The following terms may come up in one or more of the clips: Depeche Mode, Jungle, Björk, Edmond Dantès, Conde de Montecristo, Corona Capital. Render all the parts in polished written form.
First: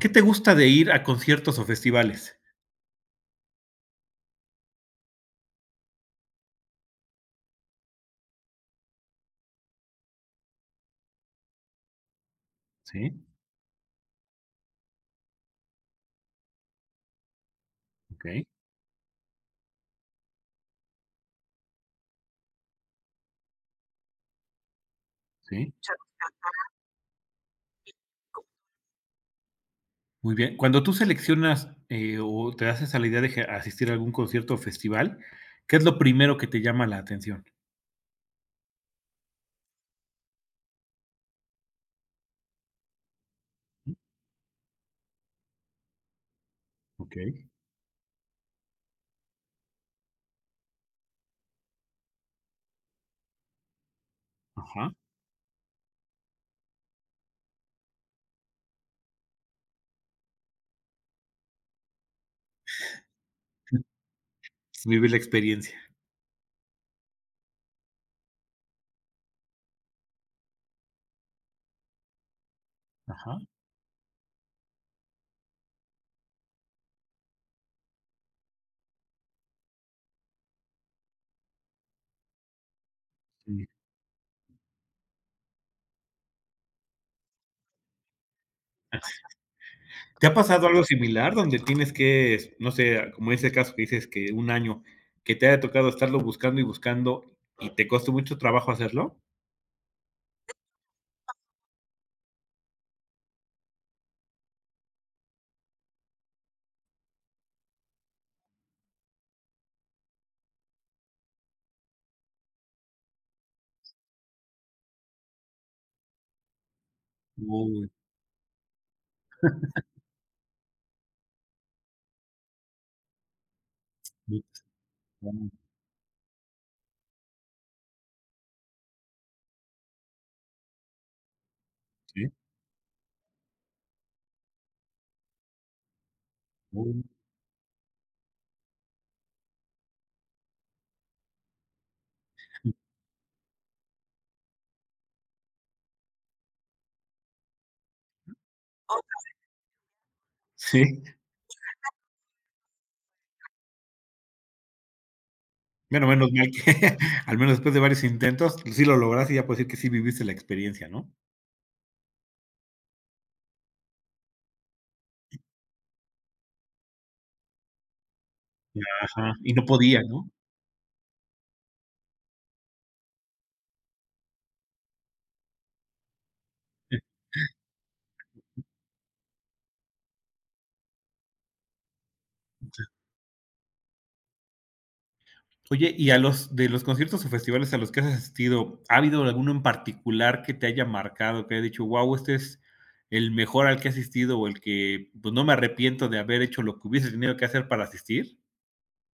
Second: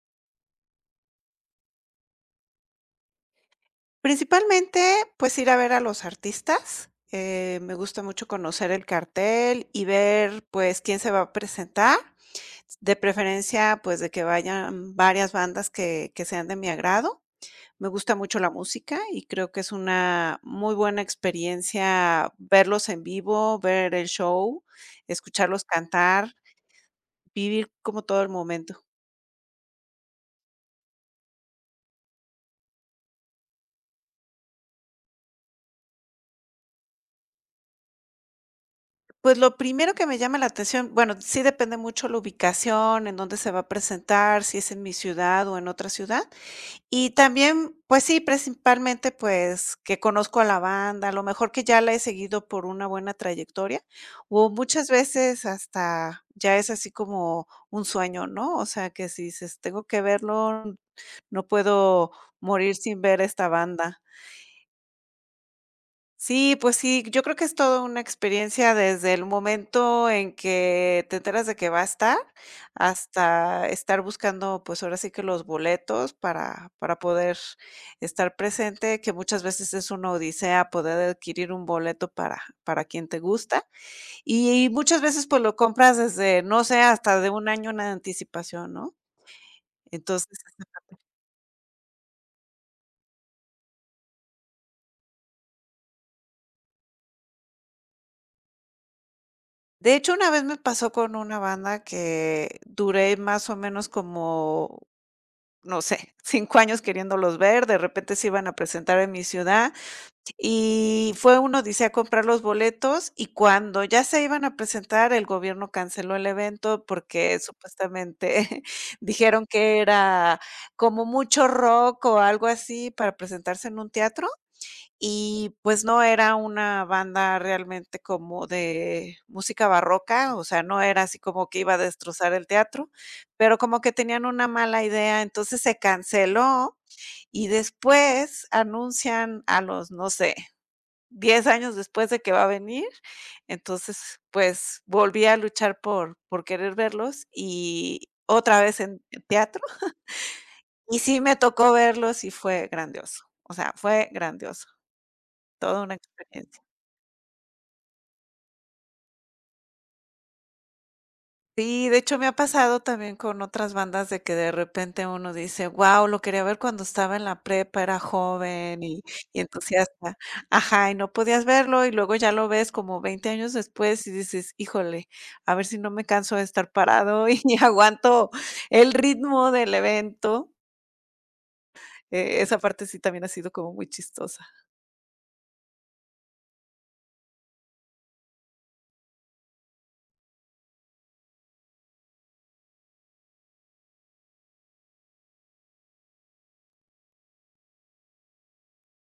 ¿Qué te gusta de ir a conciertos o festivales? Principalmente, pues, ir a ver a los artistas, me gusta mucho conocer el cartel y ver, pues, quién se va a presentar, de Sí, preferencia, pues, de que vayan varias bandas que sean de mi agrado. Me gusta mucho okey, la música y creo que es una muy buena experiencia verlos en vivo, ver el show, sí. escucharlos cantar, vivir como todo el momento. Muy bien. Cuando tú seleccionas, o te haces a la idea de que asistir a algún concierto o festival, ¿qué es lo primero que te llama la atención? Pues lo primero que me llama la atención, bueno, sí depende mucho la ubicación, en dónde se va a Mm, presentar, si es en mi ciudad o en otra ciudad. Y también, pues sí, principalmente, pues que conozco a la banda, a lo mejor que ya la he seguido por una buena trayectoria, o muchas ajá. veces hasta ya es así como un sueño, ¿no? O sea, que si dices, tengo que verlo, no puedo morir sin ver esta banda. Vivir la experiencia. Sí, pues sí, yo creo que es toda una experiencia desde el momento en que te enteras de que va a estar, Ajá, hasta estar buscando, pues ahora sí que los boletos para poder estar presente, que muchas veces es una odisea poder adquirir un boleto para quien te sí. gusta. Y muchas veces pues lo compras desde, no sé, hasta de un año en anticipación, ¿no? ¿Te ha Entonces, pasado algo similar donde tienes que, no sé, como ese caso que dices que un año, que te haya tocado estarlo buscando y buscando y te costó mucho trabajo hacerlo? de hecho, una vez me pasó con una banda que duré más o menos como no sé, 5 años queriéndolos ver, de repente se iban a presentar en mi ciudad, y fue uno dice a comprar los boletos, y cuando ya se iban a presentar, el gobierno canceló el evento porque Uy, supuestamente dijeron que era como mucho rock o algo así para presentarse en un teatro. sí, claro, Y, pues, no era una banda realmente como de música barroca, o sea, no era así como que iba a sí. destrozar el teatro, pero como que tenían una mala idea, entonces se canceló Uy. y después anuncian a los, no sé, 10 años después de que va a venir. Entonces, pues, volví a luchar por querer verlos y otra vez en teatro, y Sí. sí me tocó verlos y fue grandioso, o sea, fue grandioso, toda una Bueno, menos mal experiencia. que al menos después de varios intentos, sí lo lograste y ya puedes decir que sí viviste la experiencia, ¿no? Sí, de hecho me ha pasado también con otras bandas de que de repente uno dice: "Guau, lo quería ver cuando estaba en la prepa, era joven y Ajá, y y no podía, entusiasta". ¿no? Ajá, y no podías verlo, y luego ya lo ves como 20 años después y dices: "Híjole, a ver si no me canso de estar Eh. parado y aguanto el ritmo del evento". Esa parte sí también ha sido como muy chistosa. Oye, y a los de los conciertos o festivales a los que has asistido, ¿ha habido alguno en particular que te haya marcado, que haya dicho, wow, este es el mejor al que he asistido o el que, pues, no me arrepiento de haber hecho lo que hubiese tenido que hacer para asistir?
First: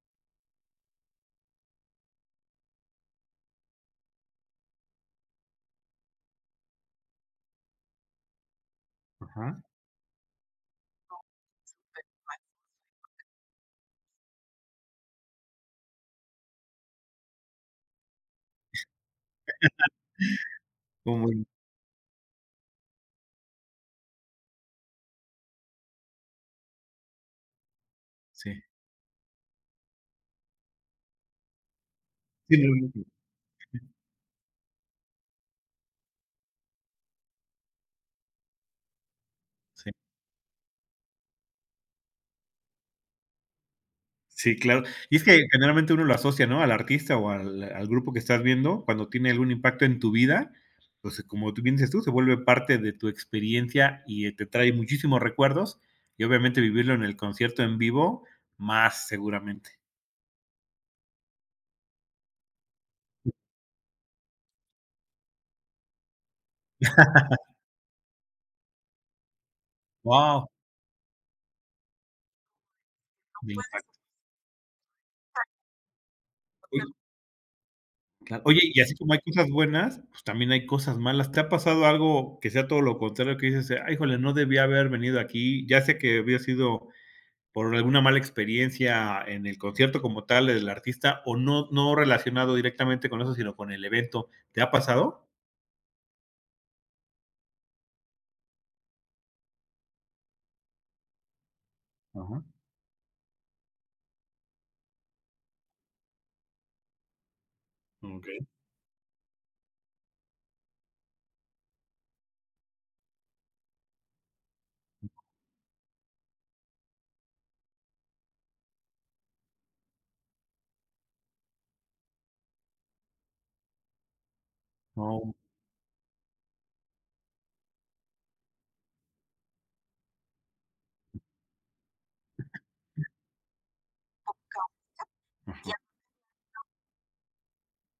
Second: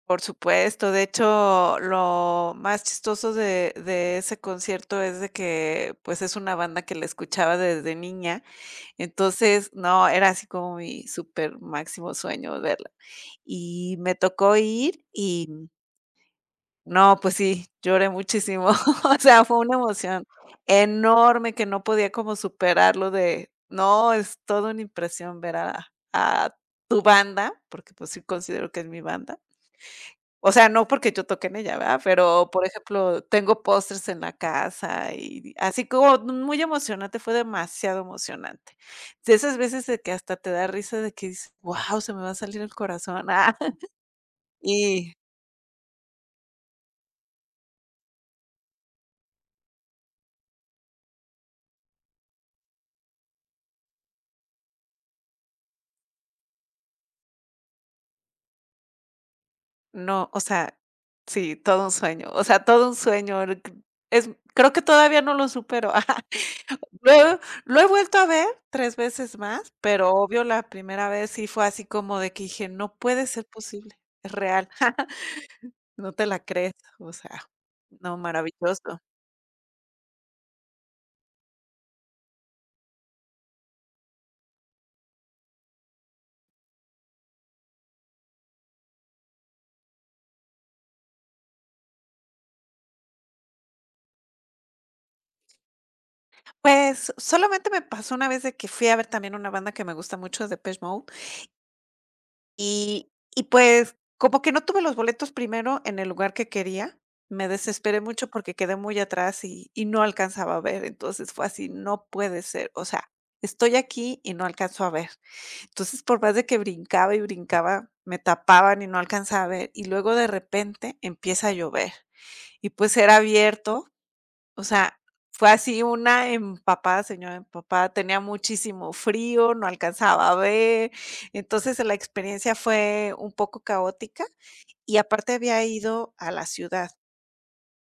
Por supuesto, de hecho, lo más chistoso de ese concierto es de que, pues, es una banda que la escuchaba desde niña, Ajá, entonces, no, era así como mi súper máximo sueño verla. Y me tocó ir y, no, pues sí, lloré muchísimo, o sea, fue una emoción como, enorme que no podía como superarlo de, no, es toda una impresión ver a tu banda, porque, pues, sí sí. considero que es mi banda. O sea, no porque yo toque en ella, ¿verdad? Pero, Sí, por no, no, ejemplo, tengo pósters en la casa y así como muy emocionante, fue demasiado emocionante. De esas veces no. de que hasta te da risa de que dices: "Guau, se me va a salir el corazón". Ah, Sí, claro. y Y es que generalmente uno lo asocia, ¿no? Al artista o al grupo que estás viendo, cuando tiene algún impacto en tu vida, pues, como tú bien dices tú, se vuelve parte de tu experiencia y te trae muchísimos recuerdos, y obviamente vivirlo en el concierto en vivo, más seguramente. no, o sea, sí, todo un sueño, o sea, todo un sueño. Es creo que todavía no lo supero. Lo he, lo he vuelto a ver 3 veces más, pero obvio Wow. la primera vez sí fue así como de que dije: "No puede ser Me impactó. posible, es real". No te la crees, Soportar. o sea, no, Claro. Oye, y así maravilloso. como hay cosas buenas, pues también hay cosas malas. ¿Te ha pasado algo que sea todo lo contrario, que dices: "Ay, híjole, no debía haber venido aquí"? Ya sé que había sido por alguna mala experiencia en el concierto como tal del artista o no, no relacionado directamente con eso, sino con el evento. ¿Te ha pasado? Pues, solamente me pasó una vez de que fui a ver también una banda que me gusta mucho, de Depeche Mode, Ajá. y y pues, como que no tuve los boletos primero en el lugar que quería, me desesperé mucho Okey. porque quedé muy atrás y no alcanzaba a ver, entonces fue así, no puede ser, o sea, estoy aquí y no alcanzo a ver. Entonces, por más de que brincaba y brincaba, me tapaban y no alcanzaba a ver, y luego de repente empieza a llover, y pues era abierto. O sea, Oh, fue así una empapada, señora empapada, tenía muchísimo frío, no alcanzaba a ver, entonces la experiencia fue un poco caótica y aparte había ido a la ciudad.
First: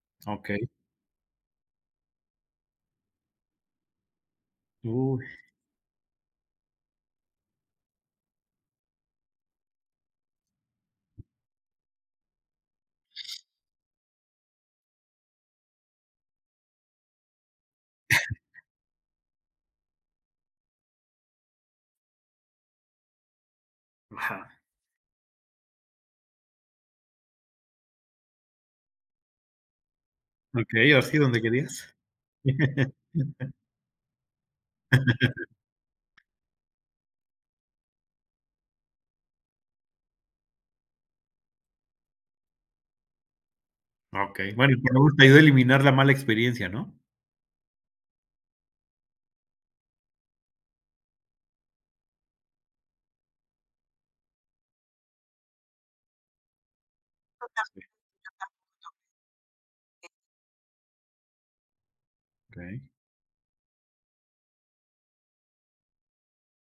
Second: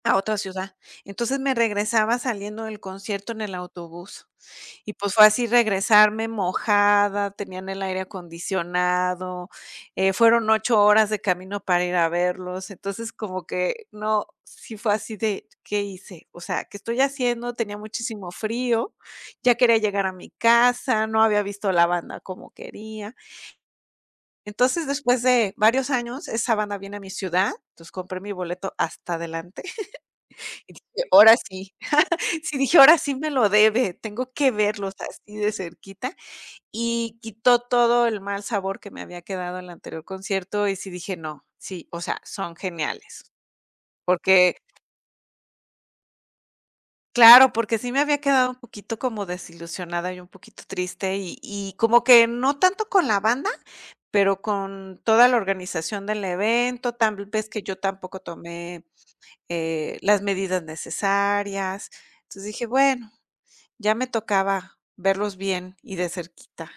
A ajá, otra okey. ciudad. Entonces, me regresaba saliendo del concierto en el autobús. Y, pues, Uy, fue así regresarme mojada, tenían el aire acondicionado, fueron 8 horas de camino para ir a verlos. Entonces, como que no, sí fue así de, ¿qué hice? O sea, ¿qué estoy haciendo? Tenía muchísimo frío, ya quería llegar a mi casa, no había visto la banda como quería. ajá, Entonces, después de varios años, esa banda viene a mi ciudad, entonces compré mi boleto hasta adelante. Y okey, dije: así "Ahora donde sí". querías. Sí, dije: "Ahora sí me lo debe, tengo que verlos así de cerquita". Y quitó todo el mal sabor que me había quedado en el anterior concierto, y sí dije: "No, sí, o sea, son geniales". Okey, Porque bueno, y por lo menos te ayudó a eliminar la mala experiencia, ¿no? claro, porque sí me había quedado un poquito como desilusionada y un poquito triste, y como que no tanto con la banda, pero con toda la organización del evento, tal vez que yo Sí, tampoco tomé, las medidas necesarias. Entonces dije: okey. "Bueno, ya me tocaba verlos bien y de cerquita".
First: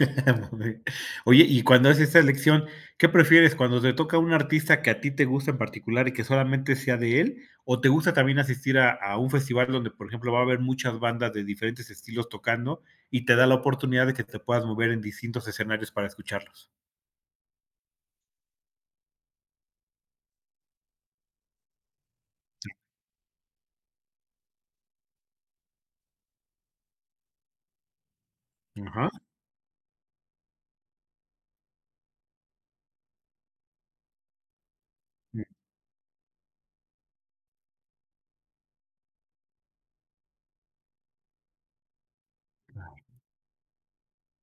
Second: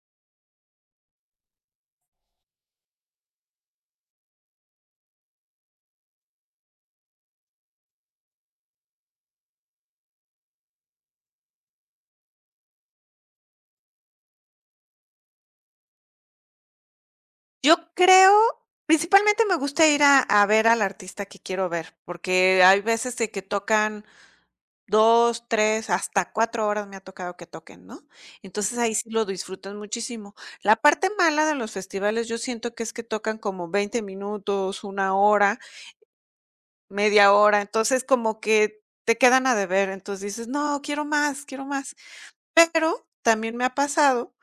Muy bien. Oye, y cuando haces esta elección, ¿qué prefieres? ¿Cuando te toca un artista que a ti te gusta en particular y que solamente sea de él? ¿O te gusta también asistir a un festival donde, por ejemplo, va a haber muchas bandas de diferentes estilos tocando y te da la oportunidad de que te puedas mover en distintos escenarios para escucharlos? Yo creo, principalmente me gusta ir a ver al artista que quiero ver, porque hay veces de que tocan 2, 3, hasta 4 horas me ha tocado que toquen, ¿no? Entonces, ahí sí Ajá, lo disfrutas muchísimo. La parte mala de los festivales, yo siento que es que tocan como 20 minutos, una mm, hora, media hora, entonces como que te quedan a deber, entonces dices: "No, quiero más, quiero más". Pero también me ha pasado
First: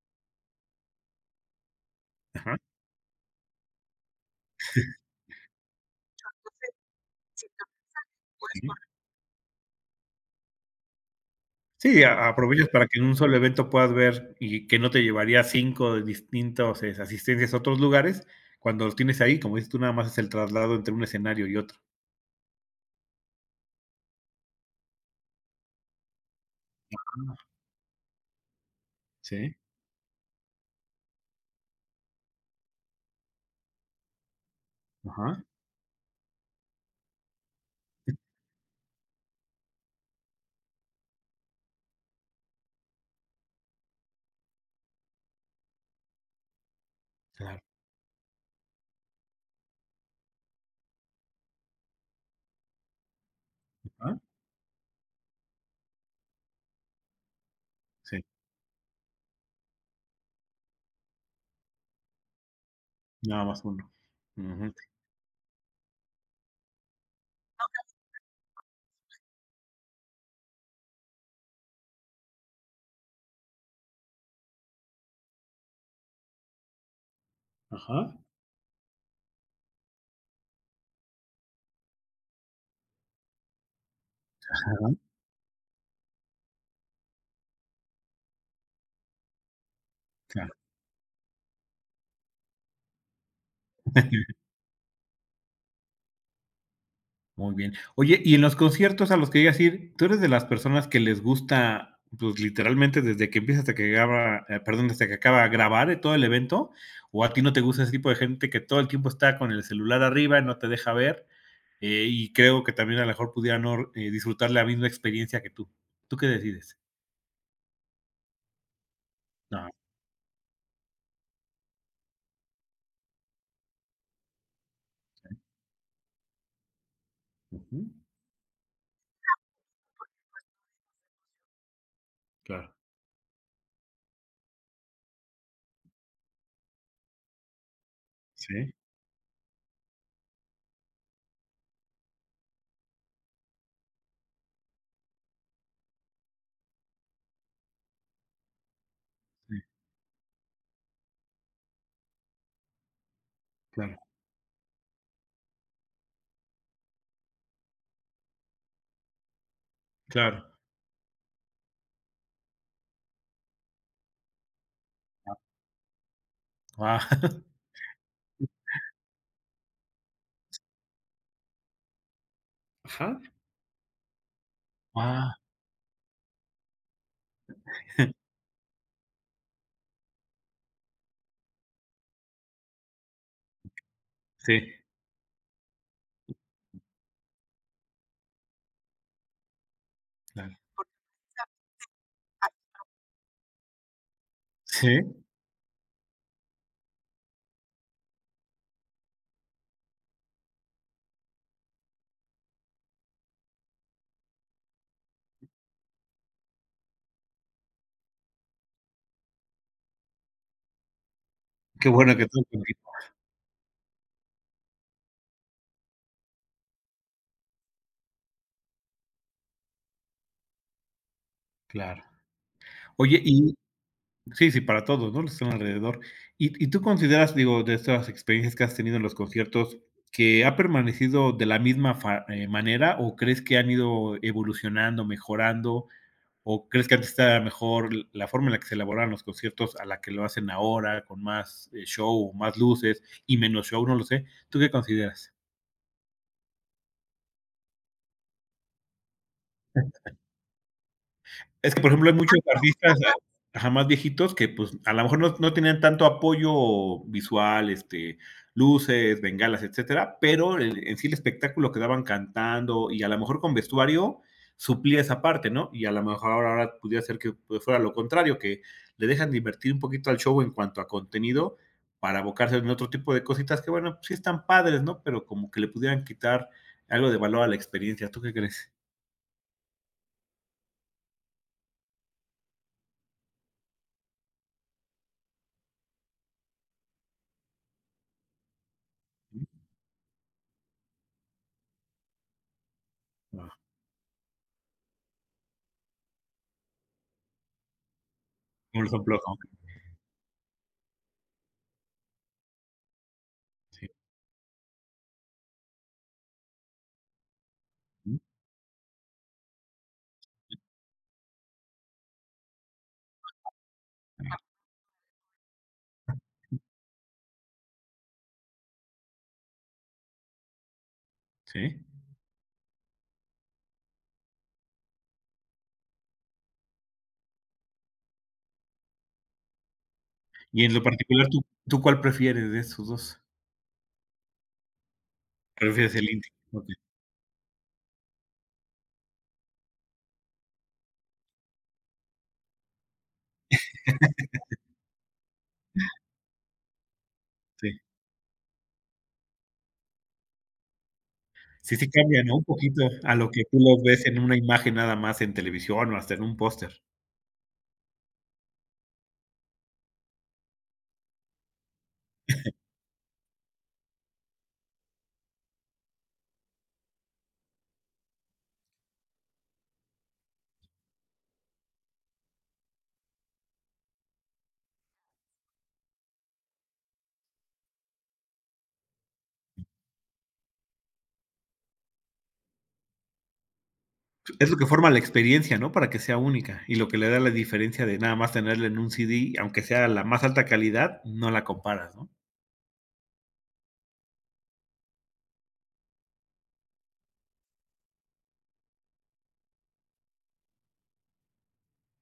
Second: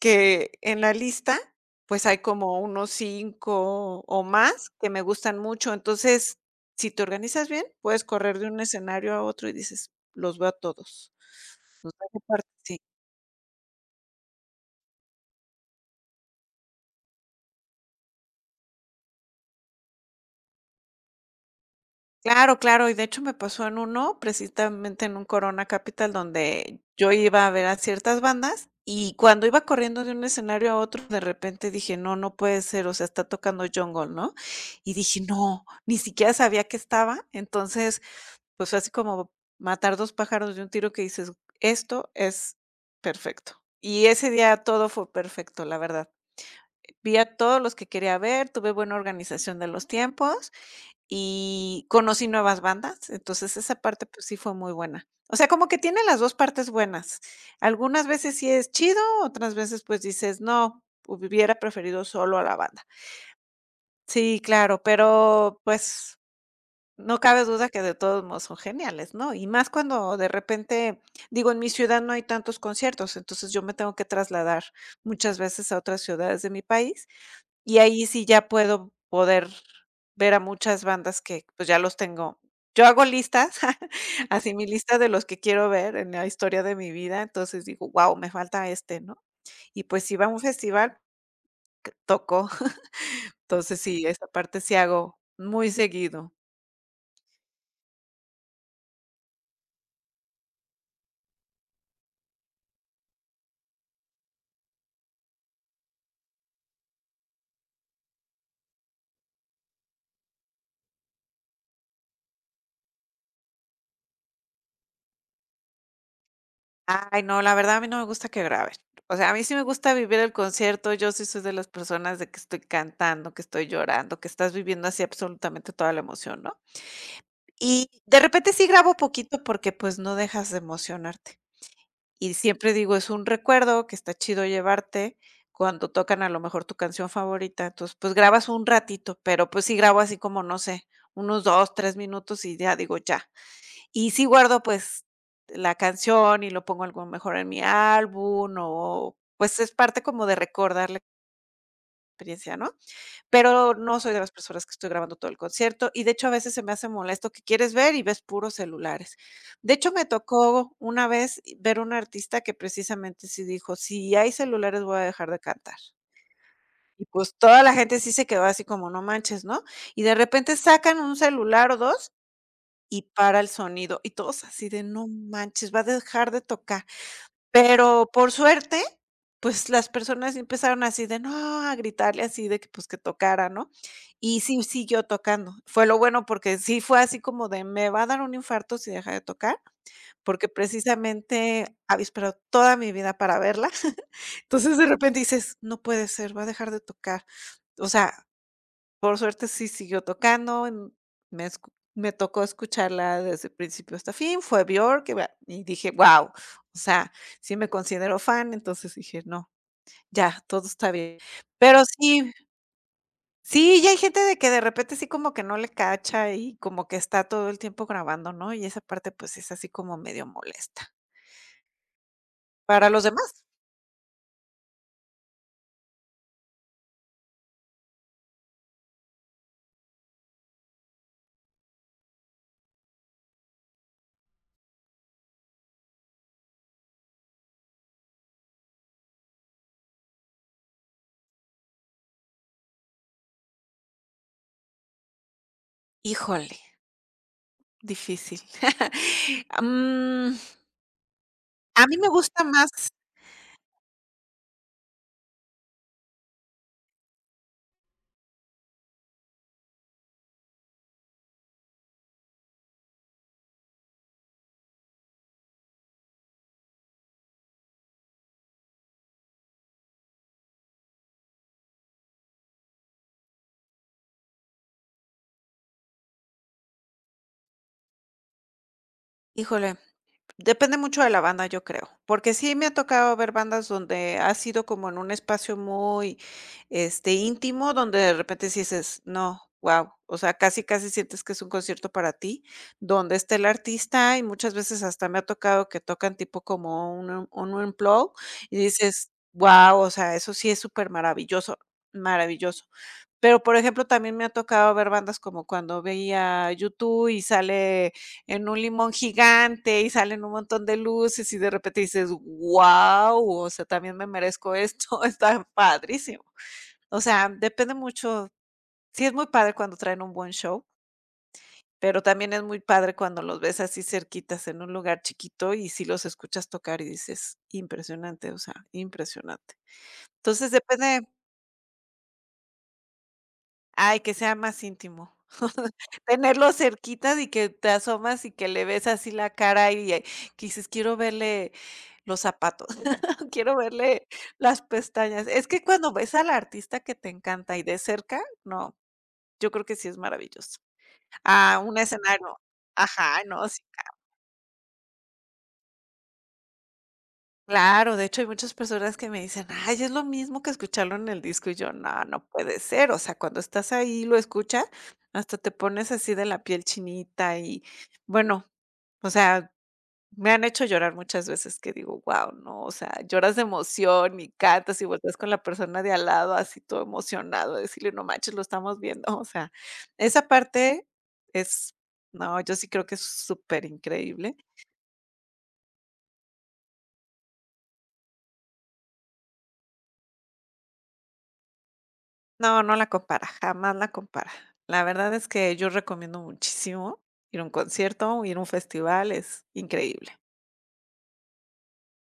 que en la lista, pues, hay ajá. como unos 5 o más que me gustan mucho. Entonces, si te organizas bien, puedes correr de Pues un sí. escenario a otro y dices: "Los veo a todos". Sí, Esa parte, aprovechas sí. para que en un solo evento puedas ver y que no te llevaría cinco de distintos asistencias a otros lugares. Cuando los tienes ahí, como dices tú, nada más es el traslado entre un escenario y otro. Claro, claro, y de hecho me pasó en uno, precisamente en un Corona Capital, donde yo iba a ver a ciertas bandas, y cuando Sí. iba corriendo de un escenario a otro, de repente dije: "No, no puede ser, o sea, está tocando Jungle", ¿no? Y dije: Ajá. "No", ni siquiera sabía que estaba. Entonces, pues, fue así como matar 2 pájaros de un tiro que dices: "Esto es perfecto". Y ese día todo fue perfecto, la verdad. Vi a Claro. todos los que quería ver, tuve buena organización de los tiempos y conocí nuevas bandas, entonces esa parte, ¿Ah? pues, sí fue muy buena. O sea, como que tiene las 2 partes buenas. Algunas Sí, veces sí es chido, otras veces, pues, dices: "No, hubiera preferido solo a la banda". nada más uno. Sí, Ujú. claro, pero, pues no cabe duda que de todos modos son geniales, ¿no? Y más cuando de repente, digo, en mi ciudad no hay tantos conciertos, entonces yo me tengo que trasladar muchas veces a otras ciudades de mi país y ahí Ajá. sí ya puedo poder ver a muchas bandas que pues ya los tengo. Yo hago listas, así mi Ajá, lista de los que quiero ver en la historia de mi vida, entonces digo, wow, me falta este, ¿no? Y pues si va a un claro, festival, toco. Entonces sí, esa parte sí hago muy seguido. muy bien. Oye, y en los conciertos a los que llegas a ir, ¿tú eres de las personas que les gusta, pues, literalmente desde que empieza hasta que graba, perdón, hasta que acaba de grabar, todo el evento? ¿O a ti no te gusta ese tipo de gente que todo el tiempo está con el celular arriba y no te deja ver? Y creo que también a lo mejor pudieran no, disfrutar la misma experiencia que tú. ¿Tú qué decides? Ay, no, la verdad a mí no me gusta que graben. O sea, a mí sí me Ah, gusta vivir el concierto. Yo sí soy de las personas de que estoy cantando, que estoy llorando, que estás viviendo así absolutamente toda la emoción, ¿no? ujú, Y de repente sí grabo poquito porque pues no dejas de emocionarte. Y claro. siempre digo, es un recuerdo que está chido llevarte cuando tocan a lo mejor tu canción favorita. Entonces, pues grabas un Sí, ratito, pero pues sí grabo así como, no sé, unos 2, 3 minutos y ya digo, ya. Y sí guardo, pues, la canción y lo pongo algo mejor en mi álbum o, sí, pues, es parte como de recordar la experiencia, ¿no? Pero claro. no soy de las personas que estoy grabando todo el concierto y, de hecho, a veces se me hace molesto que quieres ver y ves puros celulares. De hecho, me Claro. tocó una vez ver un artista que precisamente sí dijo: "Si hay celulares, voy a dejar de cantar". Y, Ah. pues, toda la gente sí se quedó así como: "No manches", ¿no? Y de repente sacan un celular o 2 y Ajá. para el sonido, y todos así de: "No Ah, manches, va a dejar de tocar". Pero por suerte, pues, las personas empezaron así de: "No", a gritarle así de que, pues, que tocara, ¿no? Y sí, sí siguió tocando. Fue lo bueno, porque sí fue así como de: "Me va a dar un infarto si deja de tocar", porque claro. precisamente había esperado toda mi vida para verla. Entonces, de Sí, repente dices: "No puede ser, va a dejar de tocar". O sea, por suerte sí siguió tocando, me tocó escucharla desde principio hasta fin, fue Björk, y va y dije: wow, o sea, sí me considero fan, entonces dije: "No, ya, todo está bien". Pero qué bueno que sí, todo con equipo, sí, ya hay gente de que de repente sí como que no le cacha y como que está todo el tiempo grabando, ¿no? Y esa parte, pues, es así como medio molesta. claro. Para los Oye, demás, y sí, sí, para todos, ¿no?, los que están alrededor. ¿Y tú consideras, digo, de estas experiencias que has tenido en los conciertos, que ha permanecido de la misma fa manera, o crees que han ido evolucionando, mejorando, o crees que antes estaba mejor la forma en la que se elaboraban los conciertos a la que lo hacen ahora, con más, show, más luces y menos show? No lo sé, ¿tú qué consideras? híjole, difícil. Mm, Es que, a por mí me ejemplo, hay muchos gusta más. artistas ajá, ajá, más viejitos que, pues, a lo mejor no tenían tanto apoyo visual, este, luces, bengalas, etcétera, pero el en sí el espectáculo que daban cantando y a lo mejor con vestuario suplía esa parte, ¿no? Y a lo mejor ahora pudiera ser que, pues, fuera lo contrario, que le dejan de invertir un poquito al show en cuanto a contenido para abocarse en otro tipo de cositas que, bueno, sí están padres, ¿no? Pero como que le pudieran quitar algo de valor a la experiencia, ¿tú qué crees? Híjole, depende mucho de la banda, yo creo, porque sí me ha tocado ver bandas donde ha sido como en un espacio muy, este, íntimo, donde de repente sí dices: "No, Mm, guau", o sea, casi, casi sientes que es un concierto para ti, donde está el ah, artista, y muchas veces hasta me ha tocado que tocan tipo como un un unplugged, y por dices: ejemplo, ¿no? "Guau", o sea, eso sí es súper maravilloso, maravilloso. Pero, por Sí. ejemplo, también me ha tocado ver bandas como cuando veía YouTube y sale en un limón gigante y salen un montón de luces y de repente dices: "Guau, o sea, también me merezco esto", está padrísimo. O sea, depende mucho. Sí es muy padre cuando traen un buen show, Sí. pero también es muy padre cuando los ves así cerquitas en un lugar chiquito y si los escuchas tocar y dices: "Impresionante", o sea, impresionante. Entonces Y en lo depende. particular, ¿tú cuál prefieres de esos 2? Ay, que sea más íntimo. Prefieres el indie. Tenerlo Okey, cerquita y que te asomas y que le ves así la cara y, que dices: "Quiero verle los zapatos, quiero verle las pestañas". Es que cuando ves al artista que te encanta y sí. de cerca, no, yo creo que sí es maravilloso. Ah, Sí, un sí cambia, ¿no? escenario. Un poquito a Ajá, lo que no, tú sí. lo ves en una imagen nada más en televisión o hasta en un póster. Claro, de hecho, hay muchas personas que me dicen: "Ay, es lo mismo que escucharlo en el disco", y yo: "No, no puede ser", o sea, cuando estás ahí, y lo escuchas, hasta te pones así de la piel chinita y, bueno, o sea, me han hecho llorar muchas veces que digo: "Guau", no, o sea, lloras de emoción y cantas y volteas con la persona de al lado, así todo emocionado, decirle: "No manches, lo estamos viendo", o sea, esa parte es. No, yo sí creo que es súper increíble. Es lo que forma la experiencia, ¿no? Para que sea única y lo que le da la diferencia de nada más tenerla en un CD, aunque sea la más alta calidad, no la comparas, ¿no? No, no la compara, jamás la compara. La verdad es que yo recomiendo muchísimo ir a un concierto, ir a un festival, es increíble.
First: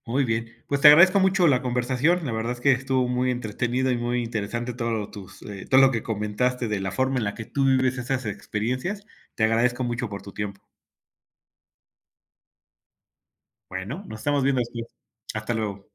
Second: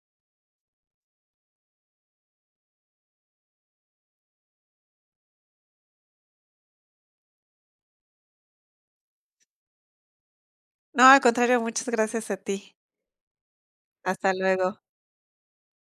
Muy bien. Pues te agradezco mucho la conversación. La verdad es que estuvo muy entretenido y muy interesante todo lo, tus, todo lo que comentaste de la forma en la que tú vives esas experiencias. Te agradezco mucho por tu tiempo. No, al contrario, muchas gracias a ti. Bueno, nos Hasta estamos viendo luego. después. Hasta luego.